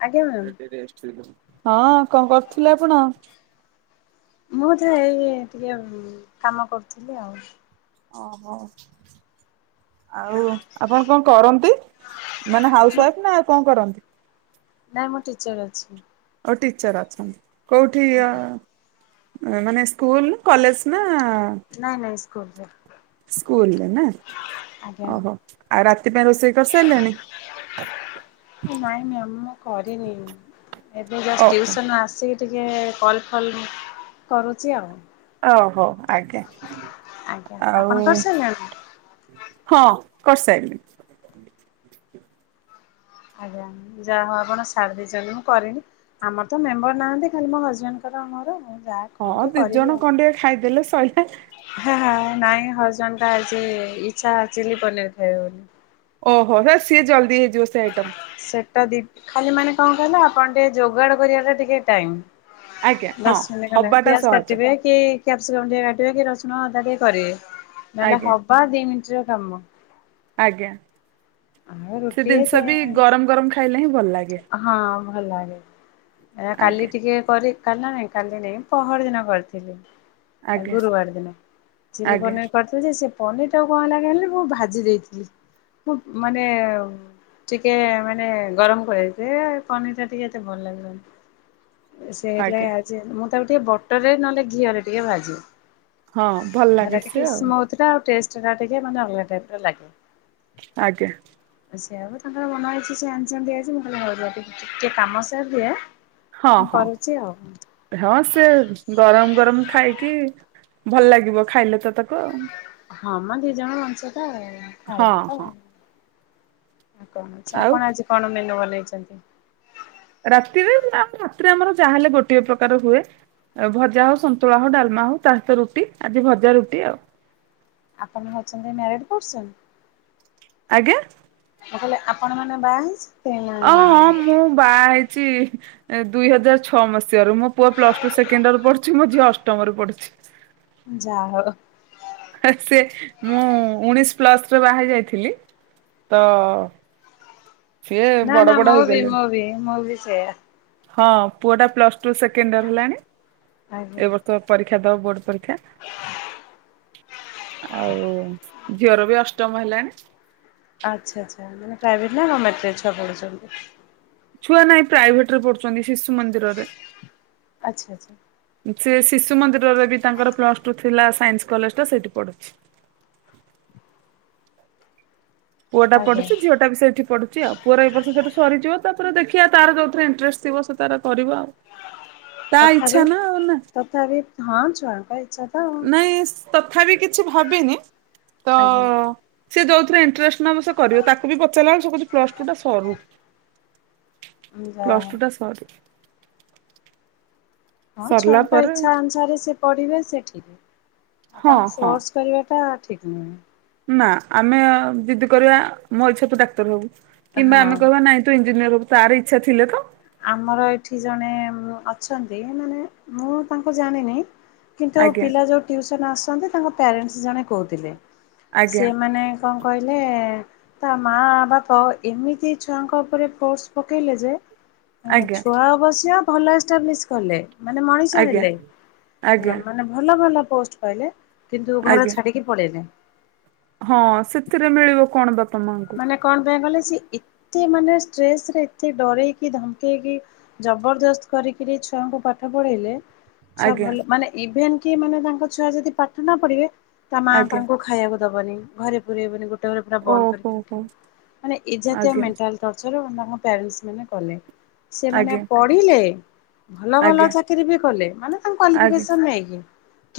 ଆଜ୍ଞା ମ୍ୟାମ୍ ହଁ କଣ କରୁଥିଲେ ଆପଣ? ମୁଁ ତ ଏଇ ଟିକେ ଉ କାମ କରୁଥିଲି ଆଉ ଓହୋ ଆଉ ଆପଣ କଣ କରନ୍ତି? ମାନେ ହାଉସ ମୁଁ ୱାଇଫ ନା ଆଉ କଣ କରନ୍ତି? ନାଇଁ ମୁଁ ଟିଚର ଅଛି। ଆଉ ଟିଚର ଅଛନ୍ତି କୋଉଠି ଆଜ୍ଞା। ଆଁ ମାନେ ସ୍କୁଲ କଲେଜ ନା ନାଇଁ ନାଇଁ ସ୍କୁଲରେ। ସ୍କୁଲ ରେ ନା। ଆଜ୍ଞା ଓହୋ ଆଉ ରାତି ପାଇଁ ରୋଷେଇ କରିସାରିଲାଣି। ନାଇଁ ମ୍ୟାମ ମୁଁ କରିନି ଏବେ ଜଷ୍ଟ ଓହୋ। ଟିୟୁସନ ଆସି ଟିକେ କଲ୍ ଫଲ କରୁଛି ଆଉ। ଓହୋ ଆଜ୍ଞା ଆଜ୍ଞା ଆଉ ଆପଣ କରିସାରିଲେଣି? ହଁ କରିସାଇଲିଣି। ଆଜ୍ଞା ଯାହା ହଉ ଆପଣ ସାରି ଦେଇଛନ୍ତି ମୁଁ କରିନି। ଆମର ତ ମେମ୍ବର ନାହାନ୍ତି ଖାଲି ମୋ ହଜବେଣ୍ଟ ଙ୍କର ଆଉ ମୋର ଯା ହଁ ଦି ଜଣ କଣ ଟିକିଏ ଖାଇଦେଲେ ସଇଲା। ହଁ ହେଁ ନାଇଁ ହଜବେଣ୍ଟ ଙ୍କ ଆଜି ଇଛା ଚି଼ଲ୍ଲୀ ପନିର ଖାଇବେ ବୋଲି। ଓହୋ ହେ ସିଏ ଜଲ୍ଦି ହେଇଯିବ ସେ ଆଇଟମ୍। ସେଟା ଦି ଖାଲି ମାନେ କଣ କହିଲ ଆପଣ ଟିକେ ଯୋଗାଡ କରିବାଟା ଟିକେ ଟାଇମ। ଆଜ୍ଞା ହଁ ଦଶ ମିନିଟ ଖଣ୍ଡେ ହବାଟା ପିଆଜ ସହଜ କାଟିବେ। କି କ୍ୟାପସିକମ୍ ଟିକେ କାଟିବେ କି ରସୁଣ ଅଦା ଟିକେ କରିବେ ନହେଲେ ଆଜ୍ଞା ହବା ଦି ମିନିଟ ର କାମ। ଆଜ୍ଞା ଆଉ ସେ ରୁଟି ଜିନିଷ ଦେ ବି ଗରମ ଗରମ ଖାଇଲେ ହିଁ ଭଲ ଲାଗେ। ହଁ ଭଲ ଲାଗେ ଏ ଆଜ୍ଞା କାଲି ଟିକେ କରି କାଲି ନା ନାଇଁ କାଲି ନାଇଁ ପହରି ଦିନ କରିଥିଲି। ଆ ଆଜ୍ଞା ଗୁରୁବାର ଦିନ ଚି଼ଲ୍ଲୀ ଆଜ୍ଞା ପନିର କରି ତ ସେ ପନିର ଟାକୁ କଣ ହେଲା କହିଲେ ମୁଁ ଭାଜି ଦେଇଥିଲି। ମାନେ ଟିକେ ମାନେ ଗରମ କରି ସେ ପନିର ଟା ଟିକେ ଏତେ ଭଲ ଲାଗିବନି। ସେଇଥି ଲାଗି ଆଜ୍ଞା ଆଜି ମୁଁ ତାକୁ ଟିକେ ବଟରରେ ନହେଲେ ଘିଅରେ ଟିକେ ଭାଜେ। ହଁ ଭଲ ଲାଗେ ହେରା ସେ ଟିକିଏ ଆଉ ସୁମଥୁରା ଟେଷ୍ଟଟା ଟିକିଏ ମାନେ ଅଲଗା ଟାଇପ ର ଲାଗେ। ଆଜ୍ଞା। ସେଆପା ତାଙ୍କର ମନହେଇଛି ସିଏ ଆଣିଛନ୍ତି ଆଜି ମୁଁ କହିଲି ହଉରୁହ ଟିକିଏ କାମ ସାରିଦିଏ। ହଁ ମୁଁ ହଁ। କରୁଛି ଆଉ ହଁ ସିଏ ଗରମ ଗରମ ଖାଇକି ଭଲ ଲାଗିବ ଖାଇଲେ ତ ତାକୁ ଆଉ। ହଁ ମ ଦି ଜଣ ମଣିଷ ତ ହଁ ଖାଇବୁ ତ। ହଁ କଣ ଅଛି ଆଉ ଆପଣ ଆଜି କଣ ମେନୁ ବନେଇଛନ୍ତି ରାତିରେ ନା ରାତିରେ ଆମର ଯାହାହେଲେ ଗୋଟିଏ ପ୍ରକାର ହୁଏ ଆ ଭଜା ହଉ ସନ୍ତୁଳା ହଉ ଡାଲମା ହଉ ତା ସହିତ ରୁଟି ଆଜି ଭଜା ରୁଟି ଆଉ ଆପଣ ହେଉଛନ୍ତି ମ୍ୟାରଡ଼୍ ପରସନ୍ ଆଜ୍ଞା ମୁଁ କହିଲେ ଆପଣ ମାନେ ବାହେଶ୍ ଓ ହଁ ମୁଁ ବାହା ହେଇଛି ଏ ଦୁଇ ହଜାର ଛଅ ମସିହାଆରୁ ମୋ ପୁଅ ପ୍ଲସ ଟୁ ସେକେଣ୍ଡ ଇୟର ପଢୁଛି ମୋ ଝିଅ ଅଷ୍ଟମରେ ପଢୁଛି। ଯାହଉ। ଆ ସେ ମୁଁ ଉଣୀସି ପ୍ଲସ ରେ ବାହା ହେଇ ଯାଇଥିଲି। ତ ସିଏ ନା ବଡ ନା ବଡ ମୋ ବି ହେଇଗଲେଣି। ମୋ ଵି ମୁଁ ବିି ସେୟା। ହଁ ପୁଅ ଟା ପ୍ଲସ ଟୁ ସେକେଣ୍ଡିଅର୍ ହେଲାଣି ଏ ଆଜ୍ଞା। ବର୍ଷ ପରୀକ୍ଷା ଦବ ବୋର୍ଡ ପରୀକ୍ଷା ଆଉ ଝିଅର ବି ଅଷ୍ଟମ ହେଲାଣି। ଆଚ୍ଛା ଆଚ୍ଛା ମାନେ ପ୍ରାଇଭେଟ ନା ଗମେଣ୍ଟରେ ଛୁଆ ପଢୁଚନ୍ତି। ଛୁଆ ନାଇଁ ପ୍ରାଇଭେଟ ରେ ପଡୁଚନ୍ତି ଶିଶୁ ମନ୍ଦିରରେ। ଆଚ୍ଛା ଆଚ୍ଛା। ସିଏ ଶିଶୁ ମନ୍ଦିରରେ ବି ତାଙ୍କର ପ୍ଲସ ଟୁ ଥିଲା ସାଇନ୍ସ କଲେଜ ଟା ସେଇଟି ପଢୁଛି। ପୁଅ ଟା ଆଜ୍ଞା ପଢୁଛି ଝିଅଟା ବି ସେଇଠି ପଡୁଚି ଆଉ। ପୁଅର ସେଠୁ ସରିଯିବ ତାପରେ ଦେଖିଆ ତାର ଯୋଉଥିରେ ଇଣ୍ଟରେଷ୍ଟ ଥିବ ସେ ତାର କରିବ ଆଉ। ତା ତଥାବି ଇଚ୍ଛା ନା ଆଉ ନା। ତଥାବି ହଁ ଛୁଆଙ୍କ ଇଚ୍ଛା ତ ଆଉ ନାଇଁ ତଥାବି କିଛି ଭାବିନି ତ ଆଜ୍ଞା ସିଏ ଯୋଉଥିରେ ଇଣ୍ଟରେଷ୍ଟ ନବ ସେ କରିବ ତାକୁ ବି ପଚାରିଲା ଆଳୁ ସିଏ କୋହୁଚି ପ୍ଲସ ଟୁ ଟା ସରୁ। ଯା ପ୍ଲସ ଟୁ ଟା ସରୁ। ହଁ ସରିଲା ଛୁଆଙ୍କ ପରେ ଇଚ୍ଛା ଅନୁସାରେ ସେ ପଢିବେ ସିଏ ଠିକ୍ ଆଉ ହଁ ତାଙ୍କୁ ହଁ ସୋର୍ସ କରିବାଟା। ଠିକ ନୁହେଁ। ନା ଆମେ ଯିଦି କରିବା ମୋ ଇଚ୍ଛା ତୁ ଡାକ୍ତର ହୋବୁ। କିମ୍ବା ଆମେ ହଁ। କହିବା ନାଇଁ ତୁ ଇଞ୍ଜିନିୟର ହୋବୁ ତାର ଇଚ୍ଛା ଥିଲେ ତ। ଆମର ଏଇଠି ଜଣେ ଅଛନ୍ତି। ମାନେ ମୁଁ ତାଙ୍କୁ ଜାଣିନି। କିନ୍ତୁ ଆଜ୍ଞା ପିଲା ଯୋଉ ଟିଉସନ୍ ଆସନ୍ତି ତାଙ୍କ ପ୍ୟାରେଣ୍ଟସ୍ ଜଣେ କୋହୁଥିଲେ ଆଜ୍ଞା ସିଏ ମାନେ କଁ କହିଲେ। ତା ମାଆ ବାପ ଏମିତି ଛୁଆଙ୍କ ଉପରେ ଫୋର୍ସ ପକେଇଲେ ଯେ ଏଁ ଆଜ୍ଞା ଛୁଆ ଅବଶ୍ୟ ଭଲ ଏଷ୍ଟାବ୍ଲିସ୍ କଲେ ମାନେ ମଣିଷ ଆଜ୍ଞା ହେଲେ ଏଁ ଆଜ୍ଞା ମାନେ ଭଲ ଭଲ ପୋଷ୍ଟ ପାଇଲେ କିନ୍ତୁ ଘର ଆଜ୍ଞା ଛାଡିକି ପଳେଇଲେ। ହଁ ସେଥିରେ ମିଳିବ କଣ ବାପା ମାଆଙ୍କୁ। ମାନେ କଣ ପାଇଁ କହିଲେ ସିଏ ଏତେ ମାନେ ଷ୍ଟ୍ରେସ ରେ ଏତେ ଡ଼ରେଇକି ଧମକେଇକି। ଜବରଦସ୍ତ କରିକିରି ଛୁଆଙ୍କୁ ପାଠ ପଢେଇଲେ। ଛୁଆ ଆଜ୍ଞା ଭଲ ମାନେ ଇଭେନ୍ କି ମାନେ ତାଙ୍କ ଛୁଆ ଯଦି ପାଠ ନ ପଢିବେ ତା ମା ଆଜ୍ଞା ତାଙ୍କୁ ଖାଇବାକୁ ଦବନି ଘରେ ପୁରେଇବନି ଗୋଟେ ଘରେ ପୁରା ବନ୍ଦ ଓହୋ କରିକି ହୋ ରଖିବ ମାନେ ଏଜାତୀୟ ଆଜ୍ଞା ମେଣ୍ଟାଲ ଟର୍ଚର୍ ନା ମୋ ପ୍ୟାରେଣ୍ଟସ ମାନେ କଲେ ସେମାନେ ଆଜ୍ଞା ପଢ଼ିଲେ। ଭଲ ଭଲ ଆଜ୍ଞା ଚାକିରି ବି କଲେ ମାନେ ତାଙ୍କ ଆଜ୍ଞା କ୍ୟାଲିଫକେସନ୍ ନେଇକୀ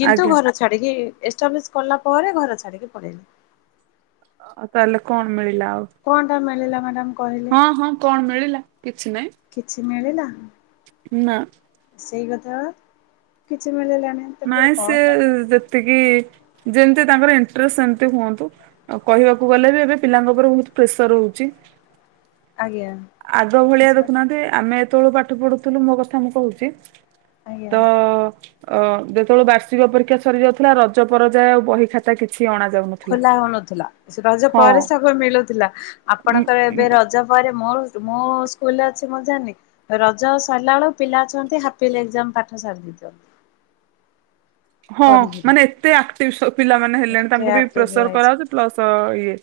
କିନ୍ତୁ ଆଜ୍ଞା ଘର ଛାଡିକି ଏଷ୍ଟାବ୍ଲିସ୍ କଲା ପରେ ଘରେ ଛାଡିକି ପଳେଇଲେ। ଆଉ ତାହେଲେ କଣ ମିଳିଲା ଆଉ। କଁ ଟା ମିଳିଲା ମାଡାମ୍ କହି ହଁ ହଁ କଣ ମିଳିଲା କିଛି ନାଇଁ। କିଛି ମିଳିଲା। ନାଁ। ସେଇ କଥା ପା କିଛି ମିଳିଲାଣି। ନାଇଁ ସିଏ ଯେତିକି ଯେମିତି ତାଙ୍କର ଇଣ୍ଟ୍ରେସ ସେମତି ହୁଅନ୍ତୁ। ଆଉ କହିବାକୁ ଗଲେ ବି ଏବେ ପିଲାଙ୍କ ଉପରେ ବୋହୁତ ପ୍ରେସର ରୋହୁଚି। ଆଜ୍ଞା। ଆଗ ଭଳିଆ ଦେଖୁନାହାନ୍ତି ଆମେ ଯେତୋବୋଳୁ ପାଠ ପଢୁଥୁଲୁ ମୋ କଥା ମୁଁ କୋହୁଚି। ତ ଆଜ୍ଞା। ଅଁ ଯେତୋବୋଳୁ ବାର୍ଷିକ ପରୀକ୍ଷା ସରି ଯାଉଥୁଲା ରଜ ପରଯାଏଁ ଆଉ ବହି ଖାତା କିଛି ଅଣା ଯାଉନ ଖୋଲା ହୋଉନଥୁଲା ସେ ରଜ ପରେ ସବୁ ମିଳୁଥୁଲା ଆପଣଙ୍କର ଏବେ ରଜ ପରେ ମୋରୋ ମୋ ସ୍କୁଲରେ ଅଛି ମୁଁ ଜାଣିନି। ରଜ ସରିଲା ଆଳୁ ପିଲା ଅଛନ୍ତି ହାପିଏଲି ଏକ୍ସାମ୍ ପାଠ ସାରିଦେଇଚନ୍ତି। ହଁ ମାନେ ଏତେ ଆକ୍ଟିଭ ସ ପିଲାମାନେ ହେଲେଣି ଏତେ ତାଙ୍କୁ ବି ଆକ୍ଟିଭ ପ୍ରେସର କରାହୋଉଚି। ହେଇଯାଇଛନ୍ତି। ପ୍ଲସ ଇଏ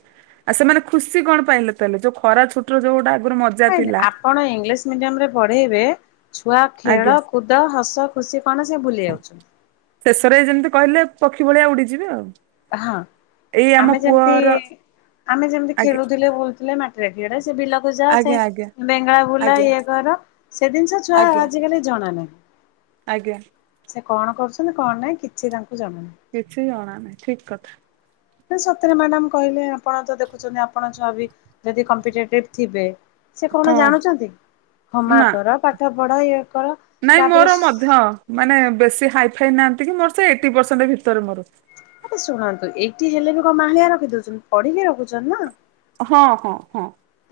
ଆଉ ସେମାନେ ଖୁସି କଣ ପାଇଲେ ତାହେଲେ ଯୋଉ ଖରା ଛୁଟିରୁ ଯୋଉଡ଼ା ଆଗୁରୁ [unintelligible] ଆପଣ ଇଗ୍ଲିସ୍ ମିଡିୟମରେ ପଢେଇବେ ଛୁଆ ଆଜ୍ଞା ଖେଳ କୁଦ ହସ ଖୁସି କଣ ସିଏ ଭୁଲି ଯାଉଛନ୍ତି। ଶେଷରେ ଯେମିତି କହିଲେ ପକ୍ଷୀ ଭଳିଆ ଉଡିଯିବେ ଆଉ। ହଁ ଏଇ ଆମ ଆମେ ଯେମିତି ପୁଅର ଆମେ ଯେମିତି ଆଜ୍ଞା ଖେଳୁଥିଲେ ବୁଲୁଥିଲେ ମା ଡ [inaudible] ସେ ବିଲକୁ ଯାଆ ସେ ଆଜ୍ଞା ଆଜ୍ଞା ବେଙ୍ଗେଳା ବୁଲା ଆଜ୍ଞା ଇଏ କର ସେ ଦିନିଷ ଛୁଆ ଆଜ୍ଞା ଆଜିକାଲି ଜଣା ନାହିଁ। ଆଜ୍ଞା। ସେ କଣ କରୁଛନ୍ତି କଣ ନାଇଁ କିଛି ତାଙ୍କୁ ଜଣାନାହିଁ। କିଛି ଜଣା ନାହିଁ ଠିକ କଥା। ନା ସତରେ ମ୍ୟାଡାମ କହିଲେ, ଆପଣ ତ ଦେଖୁଚନ୍ତି, ଆପଣଙ୍କ ଛୁଆ, ଯଦି କମ୍ପିଟେଟିବ ଥିବେ। ସେ କଣ ହଁ ଜାଣୁଛନ୍ତି। ନା ହୋମୱାର୍କ କର, ପାଠ ପଢ, ଇଏ କର। ନାଇଁ ତାପରେ ମୋର ମଧ୍ୟ ମାନେ ବେଶୀ ହାଇ ଫାଇ ନାହାନ୍ତି। କି ମୋର, ସେ ଏଇଟି ପରସେଣ୍ଟ ଭିତରେ ମୋର। ଶୁଣନ୍ତୁ ଏଇଟି ହେଲେ ବି କଣ, ମାହାଳିଆ ରଖି ଦଉଚନ୍ତି ପଢିକି ରଖୁଚ ନ୍ତି ନା। ହଁ, ହଁ, ହଁ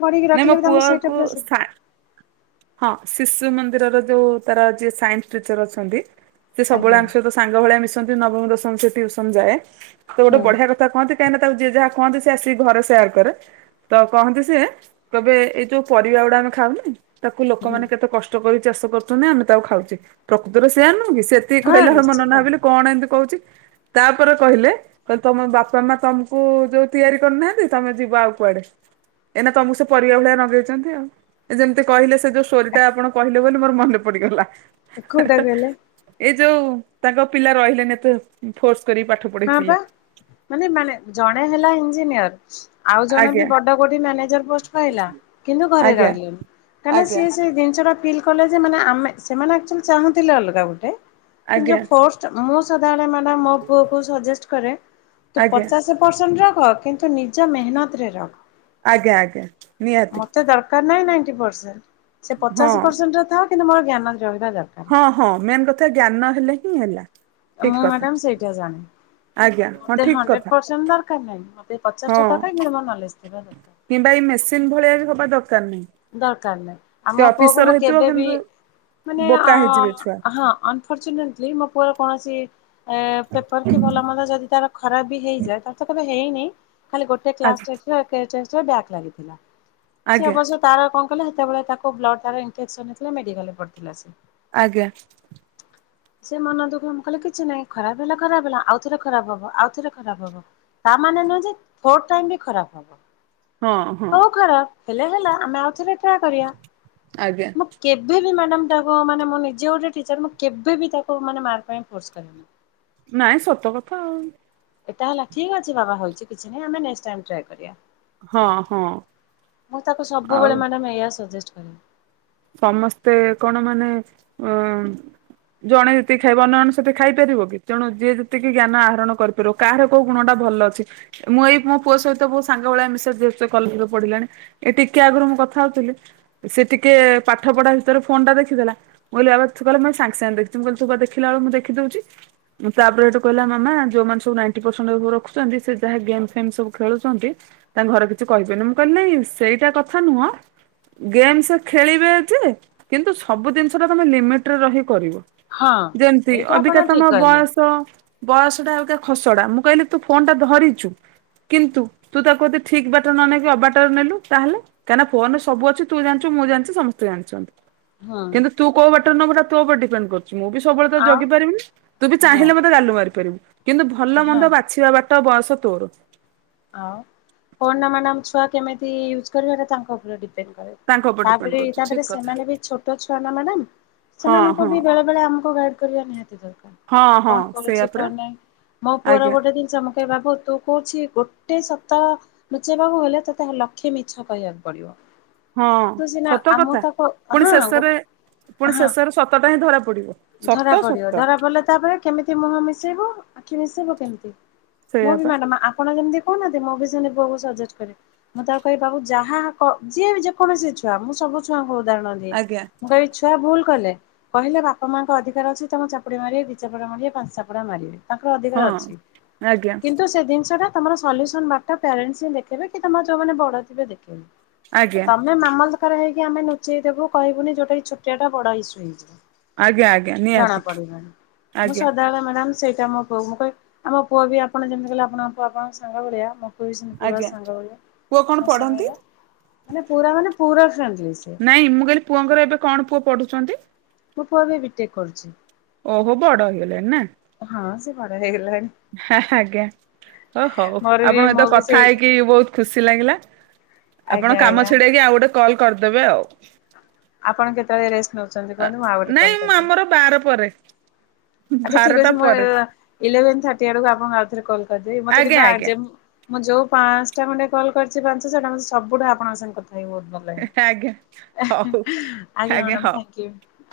ପଢିକି ନାଇଁ ମୋ ରଖିଲେ ବି ତାଙ୍କୁ ସେଇଟା ପୁଅକୁ ପୁରା ସା ହଁ, ଶିଶୁ ମନ୍ଦିରରେ ଯୋଉ ତାର ଜିଏ ସାଇନ୍ସ ଟିଚର ଅଛନ୍ତି। ସେ ସବୁବେଳେ ଆଜ୍ଞା ଆଙ୍କ ସହିତ ସାଙ୍ଗ ଭଳିଆ ମିଶନ୍ତି, ନବମ ଦଶମ ସେ ଟିଉସନ ଯାଏ। ତ ଗୋଟେ ହଁ ବଢିଆ କ ତାକୁ କୁହନ୍ତି କାହିଁକି ନା ତାକୁ, ଯିଏ ଯାହା କୁହନ୍ତି ସେ ଆସି ଘରେ ସେୟାର କରେ। ତ କହନ୍ତି, ସିଏ କହିବେ, ଏଇ ଯୋଉ, ପରିବା ଗୁଡା ଆମେ ଖାଉନେ, ତାକୁ ଲୋକମାନେ କେତେ କ କଷ୍ଟ କରି ଚାଷ କରୁଚନ୍ତି ଆମେ ତାକୁ ଖାଉଚେ ପ୍ରକୃତରେ ସେଇଆ ନୁହେଁକି ସେତିକି ହଁ କହିଲାବେଳକୁ ମନେ ମନେ ନିଶ୍ଚିନ୍ତ ଭାବିଲି କଣ ଏମିତି କହୁଛି। ତାପରେ କହିଲେ, କହିଲେ ତମ ବାପା ମା ତମକୁ ଯଉ ତିଆରି କରୁନାହାନ୍ତି, ତମେ ଯିବ ଆଉ କୁଆଡେ? ଏନା ତମକୁ ସେ ପରିବା ଗୁଡା ଲଗେଚଛନ୍ତି। ଆଉ ଯେମିତି କହିଲେ। ସେ ଯୋଉ ଷ୍ଟୋରିଟା ଆପଣ କହିଲେ, ବୋଲି ମୋର ମନେ ପଡିଗଲା। କୋଉଟା କହିଲେ ଏ ଯୋଉ ତାଙ୍କ ପିଲା ରହିଲେନି। ଫୋର୍ସ କରି ପାଠ ହଁ ବା, ପଢେଇଥିଲେ। ମାନେ ମାନେ ଜଣେ ହେଲା ଇଞ୍ଜିନିୟର। ଆଉ ଜଣେ ବି ଆଜ୍ଞା ବଡ କୋଉଠି ମ୍ୟାନେଜର ପୋଷ୍ଟ ପାଇଲା। କିନ୍ତୁ ଘରେ ଆଜ୍ଞା ରହିଲେନି କାହିଁକିନା ଆଜ୍ଞା ସିଏ ସେ ଜିନିଷଟା ଫିଲ କଲେ, ଯେ ମାନେ ଆମେ ସେମାନେ ଆଚୁଆଲି ଚାହୁଁଥିଲେ ଅଲଗା ଗୁଟେ। କିନ୍ତୁ, ଆଜ୍ଞା ଜଉ ଫୋଷ୍ଟ ମୁଁ ସଦାବେଳେ ମାନେ ମୋ ପୁଅକୁ ଶଜେଷ୍ଟ କରେ ତୁ ଆଜ୍ଞା ପଚାଶେ ପରସେଣ୍ଟ ରଖ କିନ୍ତୁ, ନିଜ ମେହନତରେ ରଖ। ଆଜ୍ଞା! ଆଜ୍ଞା! ନିହାତି। ମତେ ଦରକାର ନାହିଁ ନାଇଣ୍ଟ ପରସେଣ୍ଟ, ସେ ହଁ ପଚାଶ ପରସେଣ୍ଟ ରେ ଥାଉ, କିନ୍ତୁ ମୋର ଜ୍ଞାନ ରହିବା ଦରକାର। ହଁ, ହଁ, ମେନ୍ କଥା ଜ୍ଞାନ ହେଲେ ହିଁ ହେଲା। ଠିକ ମୁଁ କଥା ମ୍ୟାଡାମ ସେଇଟା ଜାଣେ। ଆଜ୍ଞା ମୋତେ ହଁ ତ ଠିକ ହଣ୍ଡ୍ରେଡ଼ କଥା ପରସେଣ୍ଟ ଦର କାର ନାହିଁ ମତେ ହଁ ପଚାଶଟା ଦରକାର କିନ୍ତୁ ମୋର ନଲେଜ ଥିବା ଦରକାର। କିମ୍ବା, ଏଇ ମେସିନ ଭଳିଆ ବି ହବା ଦରକାର ନାହିଁ। ଦରକାର ନାହିଁ, ସେ ଆମ ପୁଅକୁ ଅଫିସର ମୁଁ ହେଇଥିବ କେବେବି କିନ୍ତୁ ମାନେ ବୋକା ହେଇଯିବେ ଛୁଆ ଅ ହଁ। ଫଚୁନେଣ୍ଟିଲି ମୋ ପୁଅର କୌଣସି ଏ ପେପର କି, ଭଲ ମନ୍ଦ, ଯଦି ତାର ଖରାପ ବି ହେଇଯାଏ, ତାର ତ କେବେ ହେଇନେଇଁ ଖାଲି ଗୋଟେ ଆଜ୍ଞା। କ୍ଲାସଟେଷ୍ଟରେ ଏ କେ ଟେଷ୍ଟରେ ବ୍ୟାକ ଲାଗିଥିଲା। ସେ ଆଜ୍ଞା ଅବଶ୍ୟ ତାର କଣ କହିଲ, ହେତେବେଳେ ତାକୁ ବ୍ଲଡ଼ଟାରେ ଇମ୍ଫକେସନ ହେଇଥିଲା ମେଡିକାଲରେ ପଡିଥିଲା ସେ। ଆଜ୍ଞା!। [unintelligible] ସେ ମନ ଦୁଃଖ ମୁଁ କହିଲି କିଛି ନାଇଁ ଖରାପ ହେଲା ଖରାପ ହେଲା ଆଉ ଥରେ ଖରାପ ହବ ଆଉ ଥରେ ଖରାପ ହବ। ତାମାନେ ନୁହେଁ ଯେ ଫୋର୍ ଟାଇମ୍ ବି ଖରାପ ହବ। ହଁ ହଁ ହଉ ଖରାପ ହେଲେ ହେଲା ଆମେ ଆଉଥରେ ଟ୍ରାଏ କରିବା। ଆଜ୍ଞା କେଭେ ବି ମ୍ୟାଡ଼ମ ତାକୁ ମାନେ ମୁଁ ନିଜେ ଗୋଟେ ଟିଚର ମୁ କେବେ ବି ତାକୁ ମାନେ ମାର୍କ ପାଇଁ ଫୋର୍ସ କରେନି। ନାଇଁ ସତ କଥା ଆଉ। ଏଟା ହେଲା ଠିକ୍ ଅଛି ବାବା ହଉଚି କିଛି ନାଇଁ ଆମେ ନେଷ୍ଟ ଟାଇମ୍ ଟ୍ରାୟ କରିବା। ହଁ ହଁ ମୁଁ ତାକୁ ଆଉ ସବୁବେଳେ ମ୍ୟାଡମ୍, ଏଇଆ ସଜେଷ୍ଟ କରେ। ସମସ୍ତେ କଣ, ମାନେ ଅ ଜଣେ ଯେତିକି ଖାଇବ, ଅନ୍ୟ ଜଣେ ସେତିକି ଖାଇପାରିବ କି, ତେଣୁ ଯିଏ ଯେତିକି ଜ୍ଞାନ ଆହରଣ କରି ରୋ, କାହାର କୋଉ ଗୁଣଟା ଭଲ ଅଛି। ମୁଁ ଏଇ ମୋ ପୁଅ ସହିତ ବହୁତ ସାଙ୍ଗ ଭଳିଆ ମିଶେ, ଯେହେତୁ ସେ କଲେଜରେ ପଢ଼ିଲାଣି। ଏ ଟିକେ ଆଗରୁ ମୁଁ କଥା ହଉଥିଲି। ସେ ଟିକେ ପାଠ ପଢା ଭିତରେ ଫୋନ ଟା ଦେଖିଦେଲା ମୁଁ କହିଲି ବାବାରେ, ତୁ କାଳେ ସାଙ୍ଗେ ସାଙ୍ଗେ ଦେଖୀ ଦଉଛୁ। ତୁ ପା ଦେଖିଲା ବେଳକୁ ମୁଁ ଦେଖି ଦଉଛି। ତାପରେ ହେଟୁ କହିଲା ମାମା ଯୋଉମାନେ ସବୁ ନାଇଣ୍ଟି ପରସେଣ୍ଟ ରଖୁଛନ୍ତି। ସେ ଯାହା ଗେମ୍ ଫେମ ସବୁ ଖେଳୁଛନ୍ତି ତାଙ୍କ ଘରେ କିଛି କହିବେନି, ମୁଁ କହିଲିନାହିଁ, ସେଇଟା କଥା ନୁହଁ ଗେମ୍ସ ଖେଳିବେ ଯେ, କିନ୍ତୁ ସବୁ ଜିନିଷ ଟା ତମେ ଲିମିଟ ରେ ରହିକି କରିବ। ହଁ ଯେମତି ଏଇଟା ଆପଣ ଅବିକା ଠିକ ତମ କହିଲେ। ବୟସ ବୟସ ଟା ଆଉ ଏକ ଖସଡା ମୁଁ କହିଲି ତୁ ଫୋନ ଟା ଧରିଛୁ। କିନ୍ତୁ ତୁ ତାକୁ ଯଦି ଠିକ୍ ବାଟ ନ ନେଇକି ଅବାଟରେ ନେଲୁ ତାହେଲେ? କାହିଁକି ନା ଫୋନରେ ସବୁ ଅଛି ତୁ ମୁଁ ଜାଣିଛି ସମସ୍ତେ ଜାଣିଛନ୍ତି ହୁଁ କିନ୍ତୁ ତୁ କୋଉ ବାଟରେ ନବୁ ତୋ ଉପରେ ଡିପେଣ୍ଡ କରୁଛି ମୁଁ ବିସେ ସବୁବେଳେ ତ ଆଉ ଜଗି ପାରିବିନି ତୁ ବି ହଁ ଚାହିଁଲେ ମତେ ଗାଲୁ ମାରି ପାରିବୁ କିନ୍ତୁ ଭଲ ମନ୍ଦ ହଁ ବାଛିବା ବା ଟ ବୟସ ତୋର ଆଉ ଫୋନ୍ ନା ମ୍ୟାଡ଼ାମ ଛୁଆ କେମିତି ୟୁଜ୍ କରିବାଟା ତାଙ୍କ ଉପରେ ଡିପେଣ୍ଡ କରେ। ତାଙ୍କ ଉପରେ ଡିପେଣ୍ଡ ତାପରେ କରୁଛି ଠିକ ତାପରେ କଥା ସେମାନେ ବି ଛୋଟ ଛୁଆ ନୁହେଁ ନା ହଁ ସେମାନଙ୍କୁ ହଁ ବି ବେଳେ ଆମକୁ ଗାଇଡ କରିବା ନିହାତି ଦରକାର ହଁ ହଁ କଣ ସେଇଆ କରୁଛି ପରା। କଣ ନାହିଁ ମୋ ପୁଅର ଆଜ୍ଞା ଗୋଟେ ଦି ଚମକେଇ ବାକୁ ତୁ କହୁଛି ଗୋଟେ ସତ ଲୁଚେଇବାକୁ ହେଲେ ତତେ ଲକ୍ଷେ ମିଛ କହିବାକୁ ପଡିବ। ହଁ ତୁ ସିନା ସତ ଆମ କଥା ତାକୁ ପୁଣି ହଁ ହଁ ଶେଷରେ ପୁଣି ଶେଷରେ ସତଟା ହିଁ ଧରା ପଡିବ। ଧରା ସତ ପଡିବ ସତ ଧରା ପଡିଲେ ତାପରେ କେମିତି ମୁହଁ ମିଶେଇବ ଆଖି ମିଶେଇବ କେମିତି? ମୁଁ ସେଇଆ ବି ପା ମ୍ୟାଡାମ ଆପଣ ଯେମିତି କହୁନାହାନ୍ତି ମୁଁ ବି ସେମିତି ପୁଅ କୁ ସଜେଷ୍ଟ କରେ। ମୁଁ ତାକୁ କହିବି ତାକୁ ବାବୁ ଯାହା ଯିଏ ଯେକୌଣସି ଛୁଆ ମୁଁ ସବୁ ଛୁଆଙ୍କୁ ଉଦାହରଣ ଆଜ୍ଞା ମୁଁ କହିବି ଛୁଆ ଭୁଲ କଲେ କହିଲେ ବା ବାପା ମାଙ୍କ ଅଧିକାର ଅଛି ତମ ଚାପୁଡେ ମାରିବ ଦି ଚାପୁଡ଼ା ମାରିବେ ପାଞ୍ଚ ଚାପୁଡ଼ା ମାରିବେ। ତାଙ୍କର ଅଧିକାର ହଁ ଅଛି ଆଜ୍ଞା କିନ୍ତୁ ସେ ଜିନିଷ ଟା ତମର ସଲ୍ୟୁସନ ମାଟା ପ୍ୟାରେଣ୍ଟସ ଦେଖବେ କି ତମ ଯୋଉମାନେ ବଡ ଥିବ ଦେଖେଇ ଆଜ୍ଞା। ମାମଲ୍ଟ କାର ହେଇକି ଆମେ ନୁଚେଇ ଦେବୁ ଛୋଟିଆ ଟା ବଡ଼ ଇସୁ ହେଇଯିବ। ଆଜ୍ଞା ଆ ଜଣା ପଡିଲାଣି ମୁଁ ସଦାବେଳେ ମ୍ୟାଡ଼ମ ସେଇଟା ମୋ ପୁଅକୁ ମୁଁ କହି ଆମ ପୁଅ ବି ଆପଣ ଯେମିତି କହିଲେ ଆପଣ ଆପଣଙ୍କ ସାଙ୍ଗ ଭଳିଆ ମୋ ପୁରା ଆଜ୍ଞା ସାଙ୍ଗଭଳିଆ ପୁଅ କଣ ମୋ ପଢନ୍ତି? ସାଙ୍ଗରେ ମାନେ ପୁରା ମାନେ ପୁରା ଫ୍ଫ୍ରେଣ୍ଡଲି ସିଏ। ନାଇଁ ମୁଁ କହିଲି ପୁଅଙ୍କର ଏବେ କଣ ପୁଅ ପଢ଼ୁଛନ୍ତି? ମୋ ପୁଅ ଏବେ ବିଟେକ୍ କରୁଛି। ଓହୋ ବଡ ହେଇଗଲାଣି ନା? ହଁ ସେ ବଡ଼ ହେଇଗଲାଣି। ହେ ହେ ଆଜ୍ଞା ହ ହଉ ମୋର ବି ଆପଣଙ୍କ ମୁଁ ସହିତ ବି କଥା ସେଇ ହେଇକି ବହୁତ ଖୁସି ଲାଗିଲା ଆପଣ ଆଜ୍ଞା କାମ ଆଜ୍ଞା ଛିଡେଇକି ଆଉ ଗୋଟେ କଲ କରିଦେବେ ଆଉ। ଆପଣ କେତେବେଳେ ରେଷ୍ଟ ନଉଛନ୍ତି କୁହନ୍ତୁ ମୁଁ ଆଉ ଗୋଟେ ନାଇଁ କଲ୍ କରିଦେବି। ଆମର ବାର ପରେ। ଆଚ୍ଛା ଠିକ ବାରଟା ଅଛି ମୁଁ ପରେ ଇଲେଭେନ ଥାଟି ଆଡକୁ ଆପଣଙ୍କୁ ଆଉଥରେ କଲ କରିଦେବି ମତେ ଆଜ୍ଞା ଆଜ୍ଞା କିନ୍ତୁ ମୁଁ ଯୋଉ ପାଞ୍ଚଟା ଖଣ୍ଡେ କଲ୍ କରିଛି ପାଞ୍ଚ ସେଇଟା ମତେ ସବୁଠୁ ଆପଣଙ୍କ ସଙ୍ଗେ କଥା ହେଇ ବହୁତ ଭଲ ଲାଗିଲା। ଆଜ୍ଞା ହଉ ଆଜ୍ଞା ଆଜ୍ଞା ମ୍ୟାଡ଼ାମ ହଉ ଥ୍ୟାଙ୍କୟୁ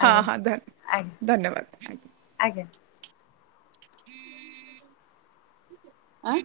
ହଁ ଆଜ୍ଞା ହଁ ଧ ଆଜ୍ଞା ଧନ୍ୟବାଦ ଆଜ୍ଞା। ଆଜ୍ଞା। ହୁଁ। ଆଁ?